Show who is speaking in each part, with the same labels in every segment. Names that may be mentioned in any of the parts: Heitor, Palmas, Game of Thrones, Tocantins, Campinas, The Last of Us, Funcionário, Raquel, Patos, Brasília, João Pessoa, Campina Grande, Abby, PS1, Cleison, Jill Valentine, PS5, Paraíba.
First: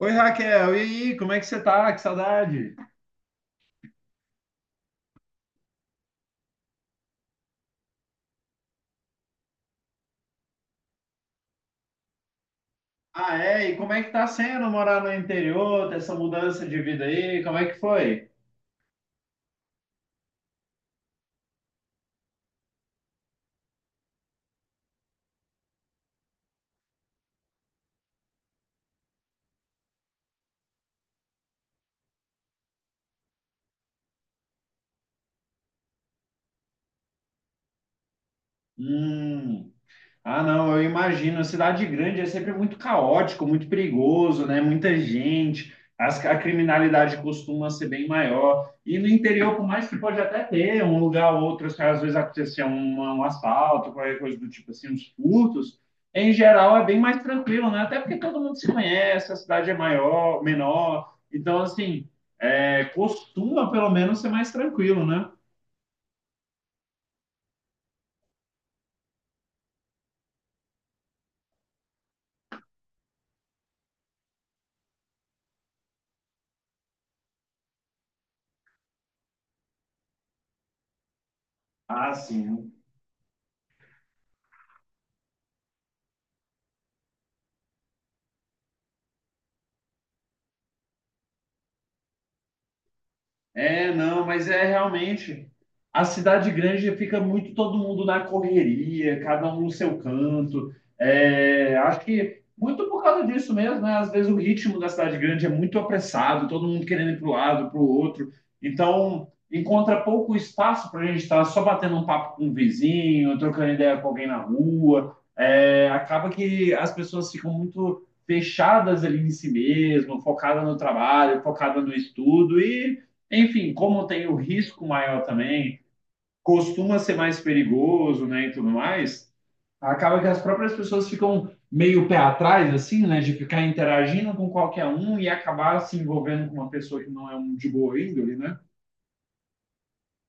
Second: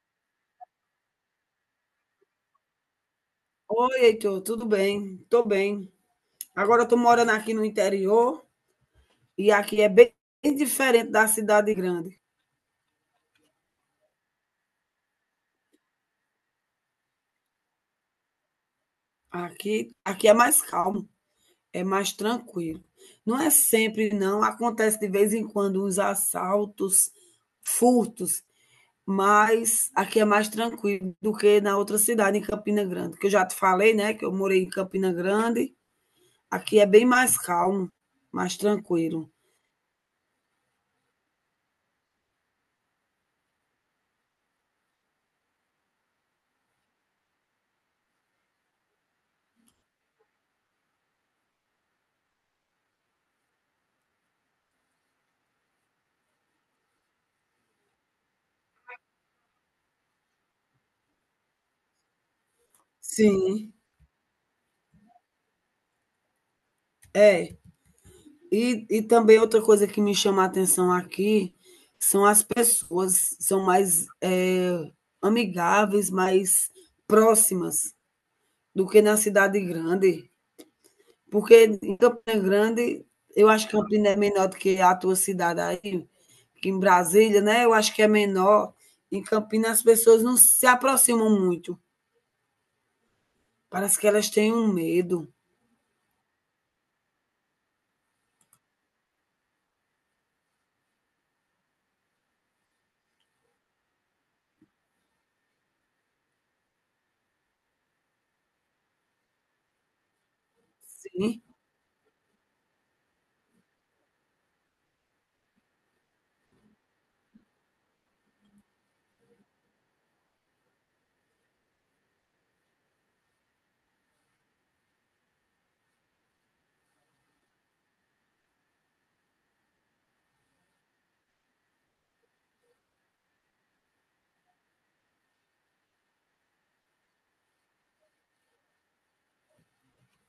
Speaker 1: Oi, Raquel, e aí, como é que você tá? Que saudade!
Speaker 2: Oi, Heitor, tudo bem? Tô bem. Agora eu tô morando aqui no interior e aqui é bem diferente da cidade grande.
Speaker 1: Ah, é? E como é que tá sendo morar no interior, ter essa mudança de vida aí? Como é que foi?
Speaker 2: Aqui é mais calmo, é mais tranquilo. Não é sempre, não. Acontece de vez em quando uns assaltos, furtos, mas aqui é mais tranquilo do que na outra cidade, em Campina Grande, que eu já te falei, né, que eu morei em Campina Grande. Aqui é bem mais calmo, mais tranquilo.
Speaker 1: Hum. Ah, não, eu imagino. Cidade grande é sempre muito caótico, muito perigoso, né? Muita gente. A criminalidade costuma ser bem maior. E no interior, por mais que pode até ter um lugar ou outro, se às vezes acontecer um assalto, qualquer coisa do tipo assim, uns furtos, em geral é bem mais tranquilo, né? Até porque todo mundo se conhece, a cidade é maior, menor. Então, assim, é, costuma
Speaker 2: Sim,
Speaker 1: pelo menos ser mais tranquilo, né?
Speaker 2: é. E também outra coisa que me chama a atenção aqui são as pessoas, são mais amigáveis, mais próximas do que na cidade grande. Porque em
Speaker 1: Ah,
Speaker 2: Campina
Speaker 1: sim.
Speaker 2: Grande, eu acho que Campina é menor do que a tua cidade aí, que em Brasília, né? Eu acho que é menor. Em Campinas as pessoas não se aproximam muito.
Speaker 1: É,
Speaker 2: Parece que
Speaker 1: não,
Speaker 2: elas
Speaker 1: mas
Speaker 2: têm
Speaker 1: é
Speaker 2: um medo.
Speaker 1: realmente. A cidade grande fica muito todo mundo na correria, cada um no seu canto. É, acho que muito por causa disso mesmo, né? Às vezes o ritmo da cidade grande é muito apressado, todo mundo querendo ir para o lado, para o outro. Então, encontra pouco espaço para a gente
Speaker 2: Sim.
Speaker 1: estar só batendo um papo com um vizinho, trocando ideia com alguém na rua. É, acaba que as pessoas ficam muito fechadas ali em si mesmo, focadas no trabalho, focadas no estudo e enfim, como tem o risco maior também, costuma ser mais perigoso, né, e tudo mais, acaba que as próprias pessoas ficam meio pé atrás, assim, né, de ficar interagindo com qualquer um e acabar se envolvendo com uma pessoa que não é um de boa índole, né?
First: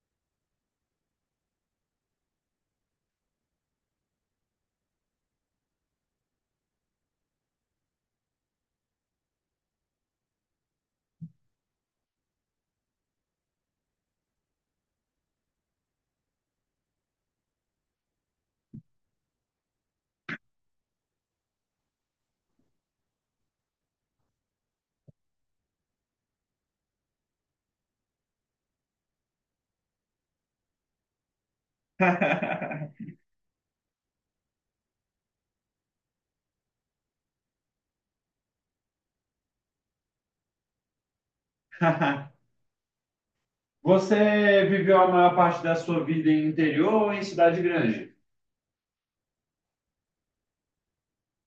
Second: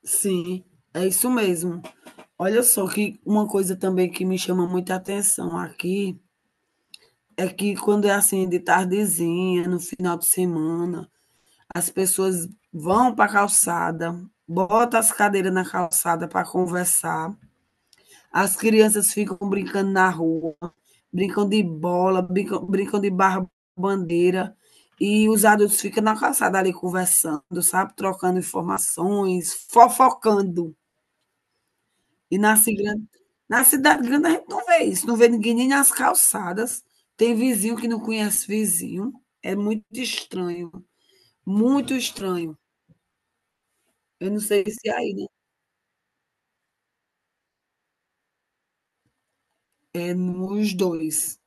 Speaker 2: Sim, é isso mesmo. Olha só que uma coisa também que me chama muita atenção aqui, é que quando é assim de tardezinha, no final de semana, as pessoas vão para a calçada, botam as cadeiras na calçada para conversar, as crianças ficam brincando na rua, brincam de bola, brincam de barra bandeira, e os adultos ficam na calçada ali conversando, sabe, trocando informações, fofocando. E na cigrande na cidade grande a gente não vê isso, não vê ninguém nem nas calçadas, tem vizinho que não conhece vizinho, é muito estranho, muito estranho. Eu não sei
Speaker 1: Você
Speaker 2: se é
Speaker 1: viveu a
Speaker 2: aí, né?
Speaker 1: maior parte da sua vida em interior ou em cidade grande?
Speaker 2: É nos dois.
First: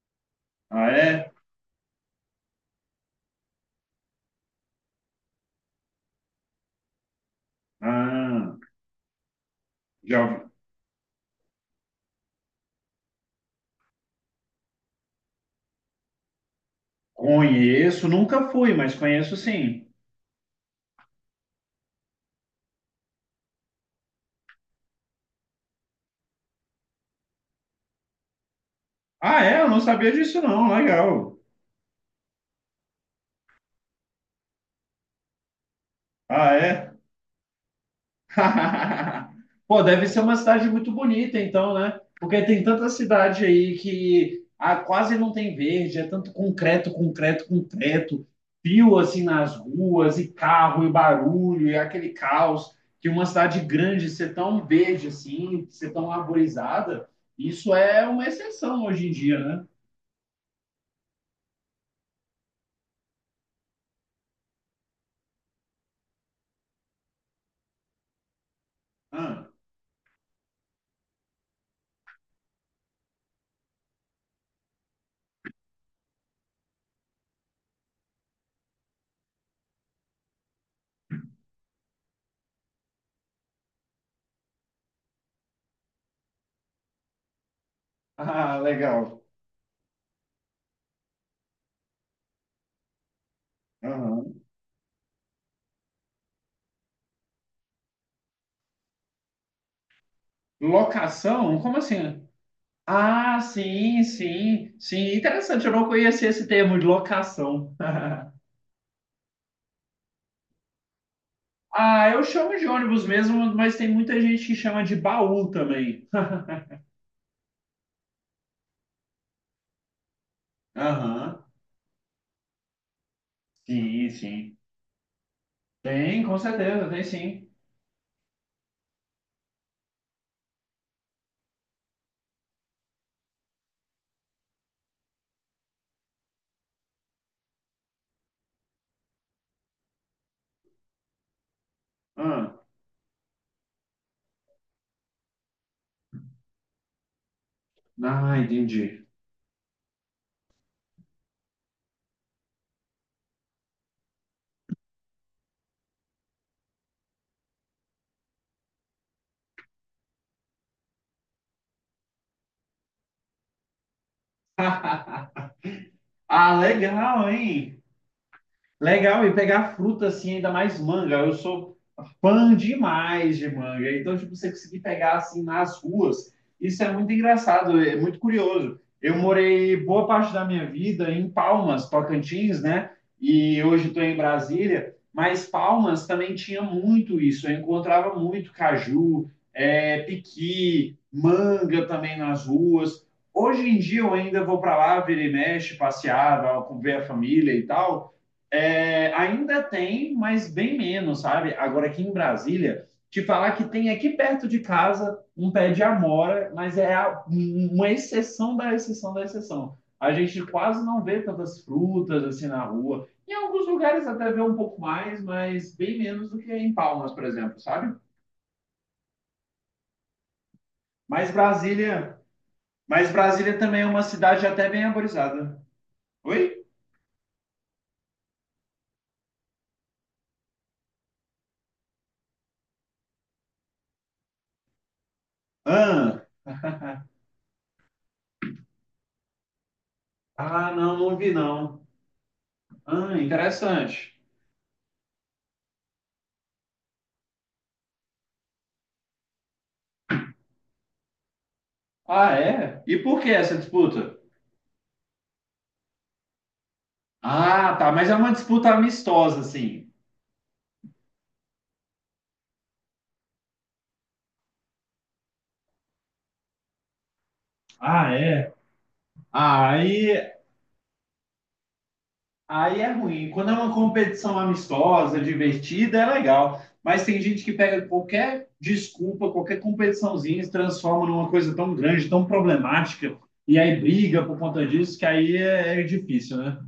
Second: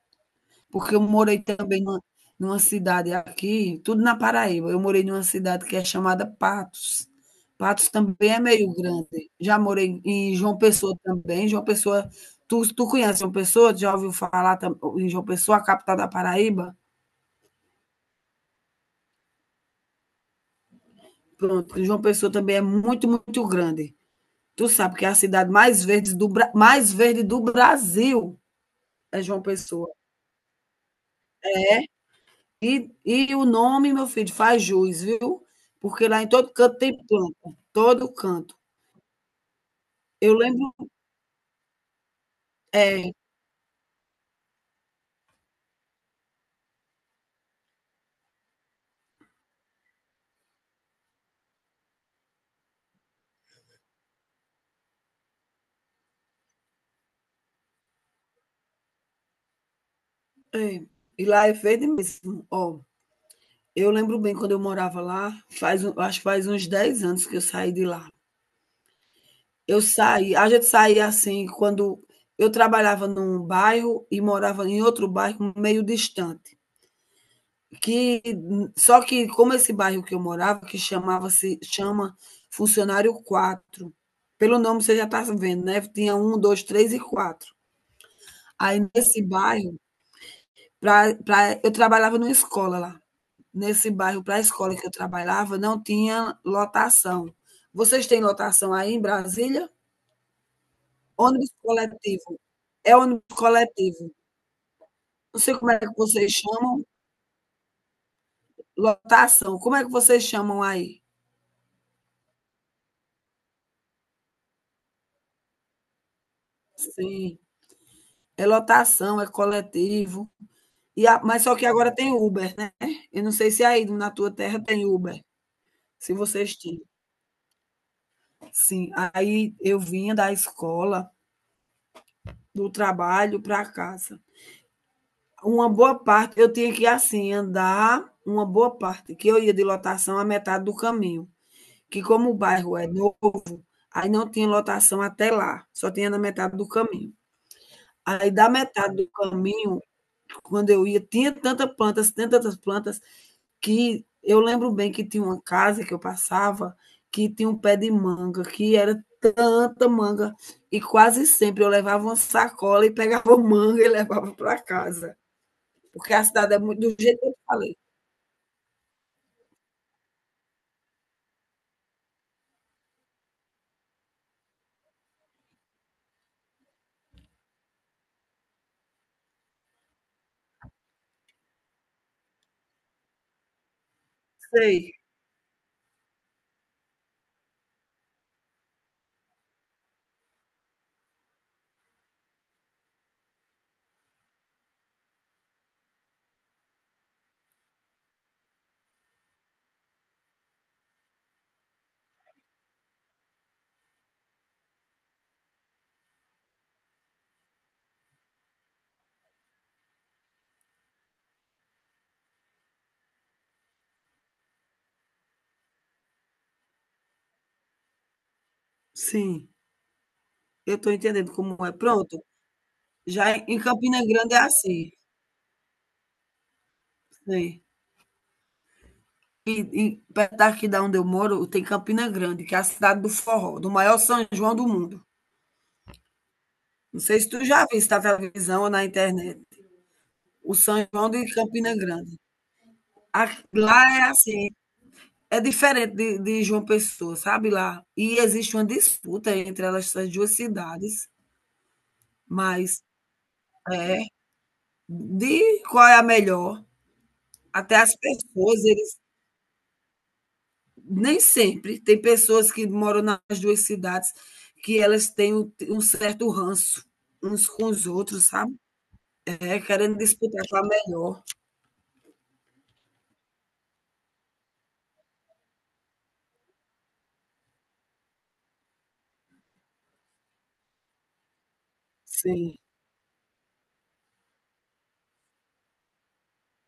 Speaker 1: Ah,
Speaker 2: Porque eu
Speaker 1: é?
Speaker 2: morei também numa cidade aqui, tudo na Paraíba. Eu morei numa cidade que é chamada Patos. Patos também é
Speaker 1: Ah,
Speaker 2: meio grande. Já morei
Speaker 1: já
Speaker 2: em
Speaker 1: ouvi.
Speaker 2: João Pessoa também. João Pessoa, tu conhece João Pessoa? Já ouviu falar em João Pessoa, a capital da Paraíba?
Speaker 1: Conheço, nunca fui, mas conheço sim.
Speaker 2: Pronto, João Pessoa também é muito, muito grande. Tu sabe que é a cidade mais verde do Brasil é João
Speaker 1: Ah, é? Eu não
Speaker 2: Pessoa.
Speaker 1: sabia disso não, legal.
Speaker 2: E o nome, meu filho, faz jus, viu? Porque lá em todo
Speaker 1: Ah,
Speaker 2: canto
Speaker 1: é?
Speaker 2: tem planta, todo canto.
Speaker 1: Pô, deve ser
Speaker 2: Eu
Speaker 1: uma cidade
Speaker 2: lembro,
Speaker 1: muito bonita, então, né? Porque tem tanta
Speaker 2: é,
Speaker 1: cidade aí que ah, quase não tem verde, é tanto concreto, concreto, concreto, fio assim nas ruas, e carro, e barulho, e aquele caos, que uma cidade grande ser tão verde assim, ser tão arborizada, isso é uma exceção hoje em dia, né?
Speaker 2: é, e lá é verde mesmo. Ó, eu lembro bem quando eu morava lá, faz, acho que faz uns 10 anos que eu saí de lá.
Speaker 1: Ah,
Speaker 2: Eu saí, a gente saía assim, quando eu trabalhava num bairro e morava em outro bairro meio distante. Que só que como esse bairro que eu morava, que chama Funcionário quatro. Pelo nome você já está vendo, né? Tinha um, dois, três e quatro.
Speaker 1: ah,
Speaker 2: Aí nesse
Speaker 1: legal.
Speaker 2: bairro, eu trabalhava numa escola lá. Nesse bairro,
Speaker 1: Aham.
Speaker 2: para a escola que eu trabalhava, não tinha lotação. Vocês têm lotação aí em Brasília? Ônibus
Speaker 1: Locação? Como assim?
Speaker 2: coletivo. É ônibus
Speaker 1: Ah, sim,
Speaker 2: coletivo.
Speaker 1: sim, sim.
Speaker 2: Não sei
Speaker 1: Interessante,
Speaker 2: como
Speaker 1: eu
Speaker 2: é que
Speaker 1: não conhecia
Speaker 2: vocês
Speaker 1: esse termo
Speaker 2: chamam
Speaker 1: de locação.
Speaker 2: lotação. Como é que vocês chamam aí?
Speaker 1: Ah, eu chamo de ônibus mesmo, mas tem muita gente que chama de baú também.
Speaker 2: Sim, é lotação, é coletivo. Mas
Speaker 1: Aham,
Speaker 2: só que agora tem Uber, né? Eu não sei se aí
Speaker 1: sim,
Speaker 2: na tua
Speaker 1: sim.
Speaker 2: terra tem Uber, se
Speaker 1: Tem, com
Speaker 2: vocês tinham.
Speaker 1: certeza, tem sim.
Speaker 2: Sim, aí eu vinha da escola, do trabalho para casa. Uma boa parte, eu tinha que assim andar uma boa parte, que eu ia de lotação a metade do caminho, que como o
Speaker 1: Ah,
Speaker 2: bairro é novo, aí não tinha lotação até lá, só tinha na metade do caminho. Aí
Speaker 1: ah,
Speaker 2: da metade
Speaker 1: entendi.
Speaker 2: do caminho, quando eu ia, tinha tantas plantas, que eu lembro bem que tinha uma casa que eu passava, que tinha um pé de manga, que era tanta manga, e quase sempre eu levava uma sacola e pegava manga e levava para casa, porque a cidade é
Speaker 1: Ah,
Speaker 2: muito do jeito
Speaker 1: legal,
Speaker 2: que eu falei.
Speaker 1: hein? Legal, e pegar fruta assim, ainda mais manga. Eu sou fã demais de manga. Então, tipo, você conseguir pegar assim nas ruas, isso é muito engraçado, é muito curioso. Eu morei boa parte da minha vida em Palmas, Tocantins, né? E hoje estou em Brasília,
Speaker 2: Sei,
Speaker 1: mas Palmas também tinha muito isso. Eu encontrava muito caju, é, piqui, manga também nas ruas. Hoje em dia eu ainda vou para lá, vira e mexe, passear, vou ver a família e tal. É, ainda tem, mas bem menos, sabe? Agora aqui em Brasília, te falar que tem aqui perto de casa um pé de amora, mas é uma exceção da exceção da exceção. A gente quase não vê tantas frutas assim na rua. Em alguns lugares até vê um pouco mais, mas bem menos do que em Palmas, por exemplo, sabe?
Speaker 2: sim, eu estou
Speaker 1: Mas
Speaker 2: entendendo como é.
Speaker 1: Brasília,
Speaker 2: Pronto,
Speaker 1: mas
Speaker 2: já
Speaker 1: Brasília
Speaker 2: em
Speaker 1: também é
Speaker 2: Campina
Speaker 1: uma
Speaker 2: Grande é
Speaker 1: cidade até bem
Speaker 2: assim,
Speaker 1: arborizada. Oi?
Speaker 2: sei. E e perto daqui da onde eu moro, tem Campina Grande, que é a cidade do forró, do maior São João do mundo.
Speaker 1: Ah,
Speaker 2: Não sei se tu já viu viste na televisão ou na internet o
Speaker 1: ah,
Speaker 2: São
Speaker 1: não,
Speaker 2: João
Speaker 1: não
Speaker 2: de
Speaker 1: vi
Speaker 2: Campina
Speaker 1: não.
Speaker 2: Grande.
Speaker 1: Ah,
Speaker 2: A- Lá é
Speaker 1: interessante.
Speaker 2: assim, é diferente de João Pessoa, sabe lá? E existe uma disputa entre elas, essas duas cidades,
Speaker 1: Ah, é?
Speaker 2: mas
Speaker 1: E por que essa
Speaker 2: é
Speaker 1: disputa?
Speaker 2: de qual é a melhor.
Speaker 1: Ah,
Speaker 2: Até
Speaker 1: tá,
Speaker 2: as
Speaker 1: mas é uma
Speaker 2: pessoas,
Speaker 1: disputa
Speaker 2: eles
Speaker 1: amistosa, assim.
Speaker 2: nem sempre tem pessoas que moram nas duas cidades que elas têm um certo ranço uns com os
Speaker 1: Ah,
Speaker 2: outros,
Speaker 1: é?
Speaker 2: sabe? É,
Speaker 1: Ah,
Speaker 2: querendo
Speaker 1: aí,
Speaker 2: disputar qual é a melhor.
Speaker 1: aí é ruim. Quando é uma competição amistosa, divertida, é legal. Mas tem gente que pega qualquer desculpa, qualquer competiçãozinha, e se transforma numa coisa tão grande, tão
Speaker 2: Sim.
Speaker 1: problemática, e aí briga por conta disso, que aí é, é difícil, né?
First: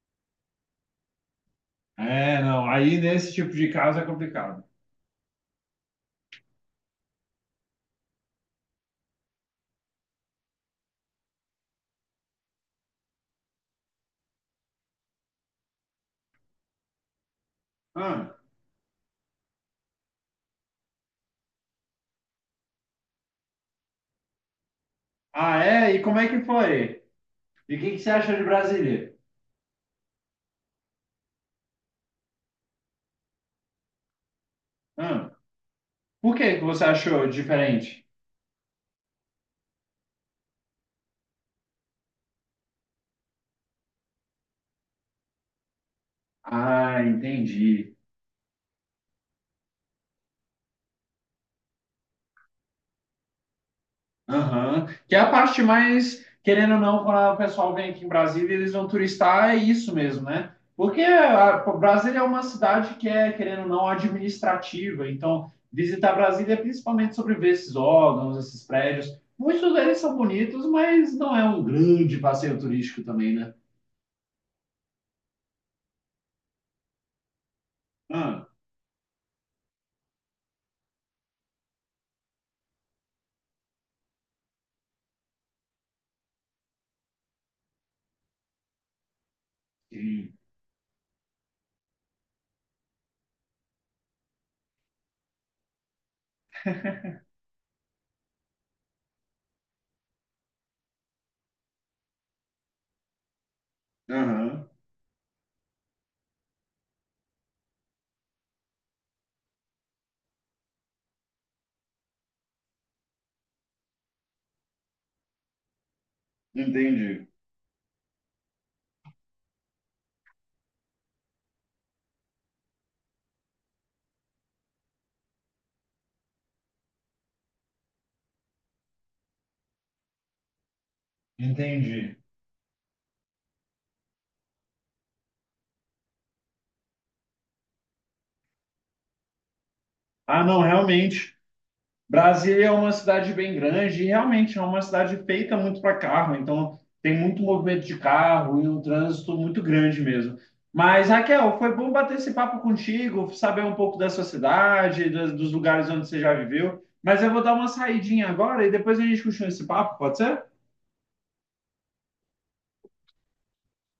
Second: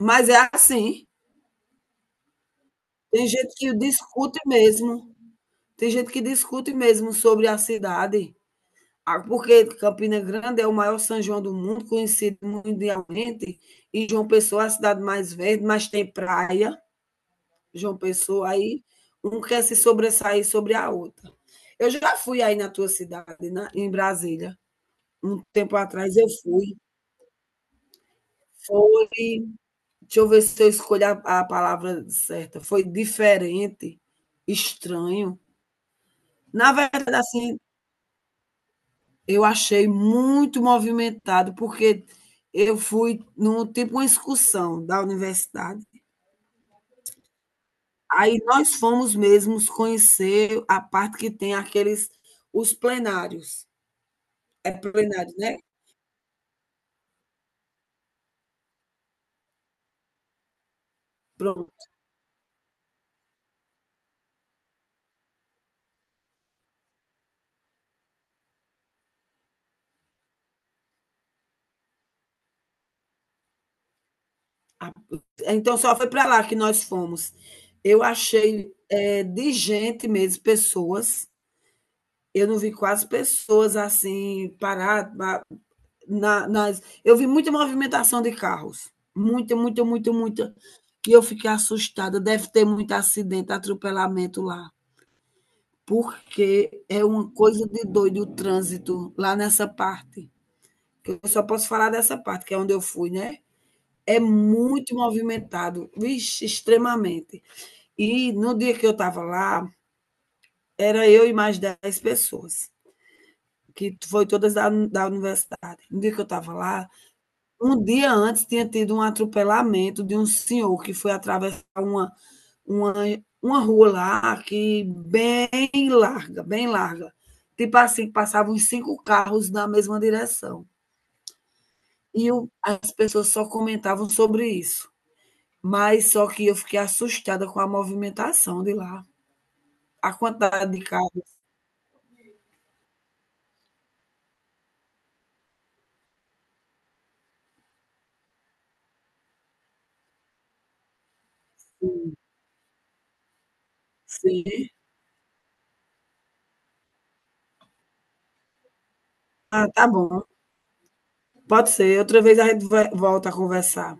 Speaker 2: Mas é assim.
Speaker 1: É, não. Aí
Speaker 2: Tem
Speaker 1: nesse tipo
Speaker 2: gente
Speaker 1: de
Speaker 2: que
Speaker 1: caso é
Speaker 2: discute
Speaker 1: complicado.
Speaker 2: mesmo. Tem gente que discute mesmo sobre a cidade. Ah, porque Campina Grande é o maior São João do mundo, conhecido mundialmente, e João Pessoa é a cidade mais verde, mas tem praia, João
Speaker 1: Ah,
Speaker 2: Pessoa aí, um quer se sobressair sobre a outra. Eu já fui aí na tua cidade, em Brasília, um
Speaker 1: ah,
Speaker 2: tempo
Speaker 1: é? E
Speaker 2: atrás
Speaker 1: como
Speaker 2: eu
Speaker 1: é que
Speaker 2: fui.
Speaker 1: foi? E o que que você acha de
Speaker 2: Foi,
Speaker 1: Brasília?
Speaker 2: deixa eu ver se eu escolho a palavra certa, foi diferente,
Speaker 1: Ah.
Speaker 2: estranho.
Speaker 1: Por que que
Speaker 2: Na
Speaker 1: você
Speaker 2: verdade,
Speaker 1: achou
Speaker 2: assim,
Speaker 1: diferente?
Speaker 2: eu achei muito movimentado, porque eu fui num tipo uma excursão da universidade.
Speaker 1: Ah, entendi.
Speaker 2: Aí nós fomos mesmos conhecer a parte que tem aqueles os plenários. É
Speaker 1: Aham. Que é a
Speaker 2: plenário, né?
Speaker 1: parte mais, querendo ou não, quando o pessoal vem aqui em Brasília, eles vão turistar, é isso mesmo, né? Porque a,
Speaker 2: Pronto.
Speaker 1: pô, Brasília é uma cidade que é, querendo ou não, administrativa. Então, visitar Brasília é principalmente sobre ver esses órgãos, esses prédios. Muitos deles são bonitos, mas não é um grande passeio turístico também, né?
Speaker 2: Então só foi para lá que nós fomos. Eu
Speaker 1: Ah,
Speaker 2: achei é, de gente mesmo, pessoas. Eu não vi quase pessoas assim paradas, na, nas. Eu vi muita movimentação de carros. Muita, muita, muita,
Speaker 1: sim.
Speaker 2: muita. E eu fiquei assustada. Deve ter muito acidente, atropelamento lá. Porque é uma coisa de doido o trânsito lá nessa parte. Eu só posso falar dessa parte, que é onde eu fui, né? É
Speaker 1: Aham.
Speaker 2: muito movimentado, vixe, extremamente. E no dia que eu estava lá, era eu e mais 10 pessoas, que foi todas da universidade. No dia que eu estava lá,
Speaker 1: Entendi.
Speaker 2: um dia antes tinha tido um atropelamento de um senhor que foi atravessar uma, uma rua lá, que bem larga, bem larga. Tipo assim, passavam uns cinco carros na mesma direção.
Speaker 1: Entendi.
Speaker 2: E eu, as pessoas só comentavam sobre isso. Mas só que eu fiquei assustada com a movimentação de lá. A
Speaker 1: Ah, não,
Speaker 2: quantidade de
Speaker 1: realmente.
Speaker 2: carros.
Speaker 1: Brasília é uma cidade bem grande e realmente é uma cidade feita muito para carro, então tem muito movimento de carro e um trânsito muito grande mesmo. Mas, Raquel, foi bom bater esse papo contigo, saber um pouco da sua
Speaker 2: Sim.
Speaker 1: cidade, dos dos lugares onde você já viveu. Mas eu vou dar uma saidinha agora e depois a gente continua esse
Speaker 2: Ah, tá
Speaker 1: papo, pode
Speaker 2: bom.
Speaker 1: ser?
Speaker 2: Pode ser. Outra vez volta a conversar.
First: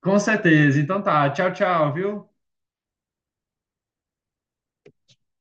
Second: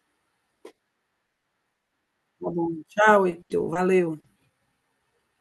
Speaker 1: Com certeza. Então tá. Tchau, tchau, viu?
Speaker 2: Tá bom. Tchau, Heitor. Valeu.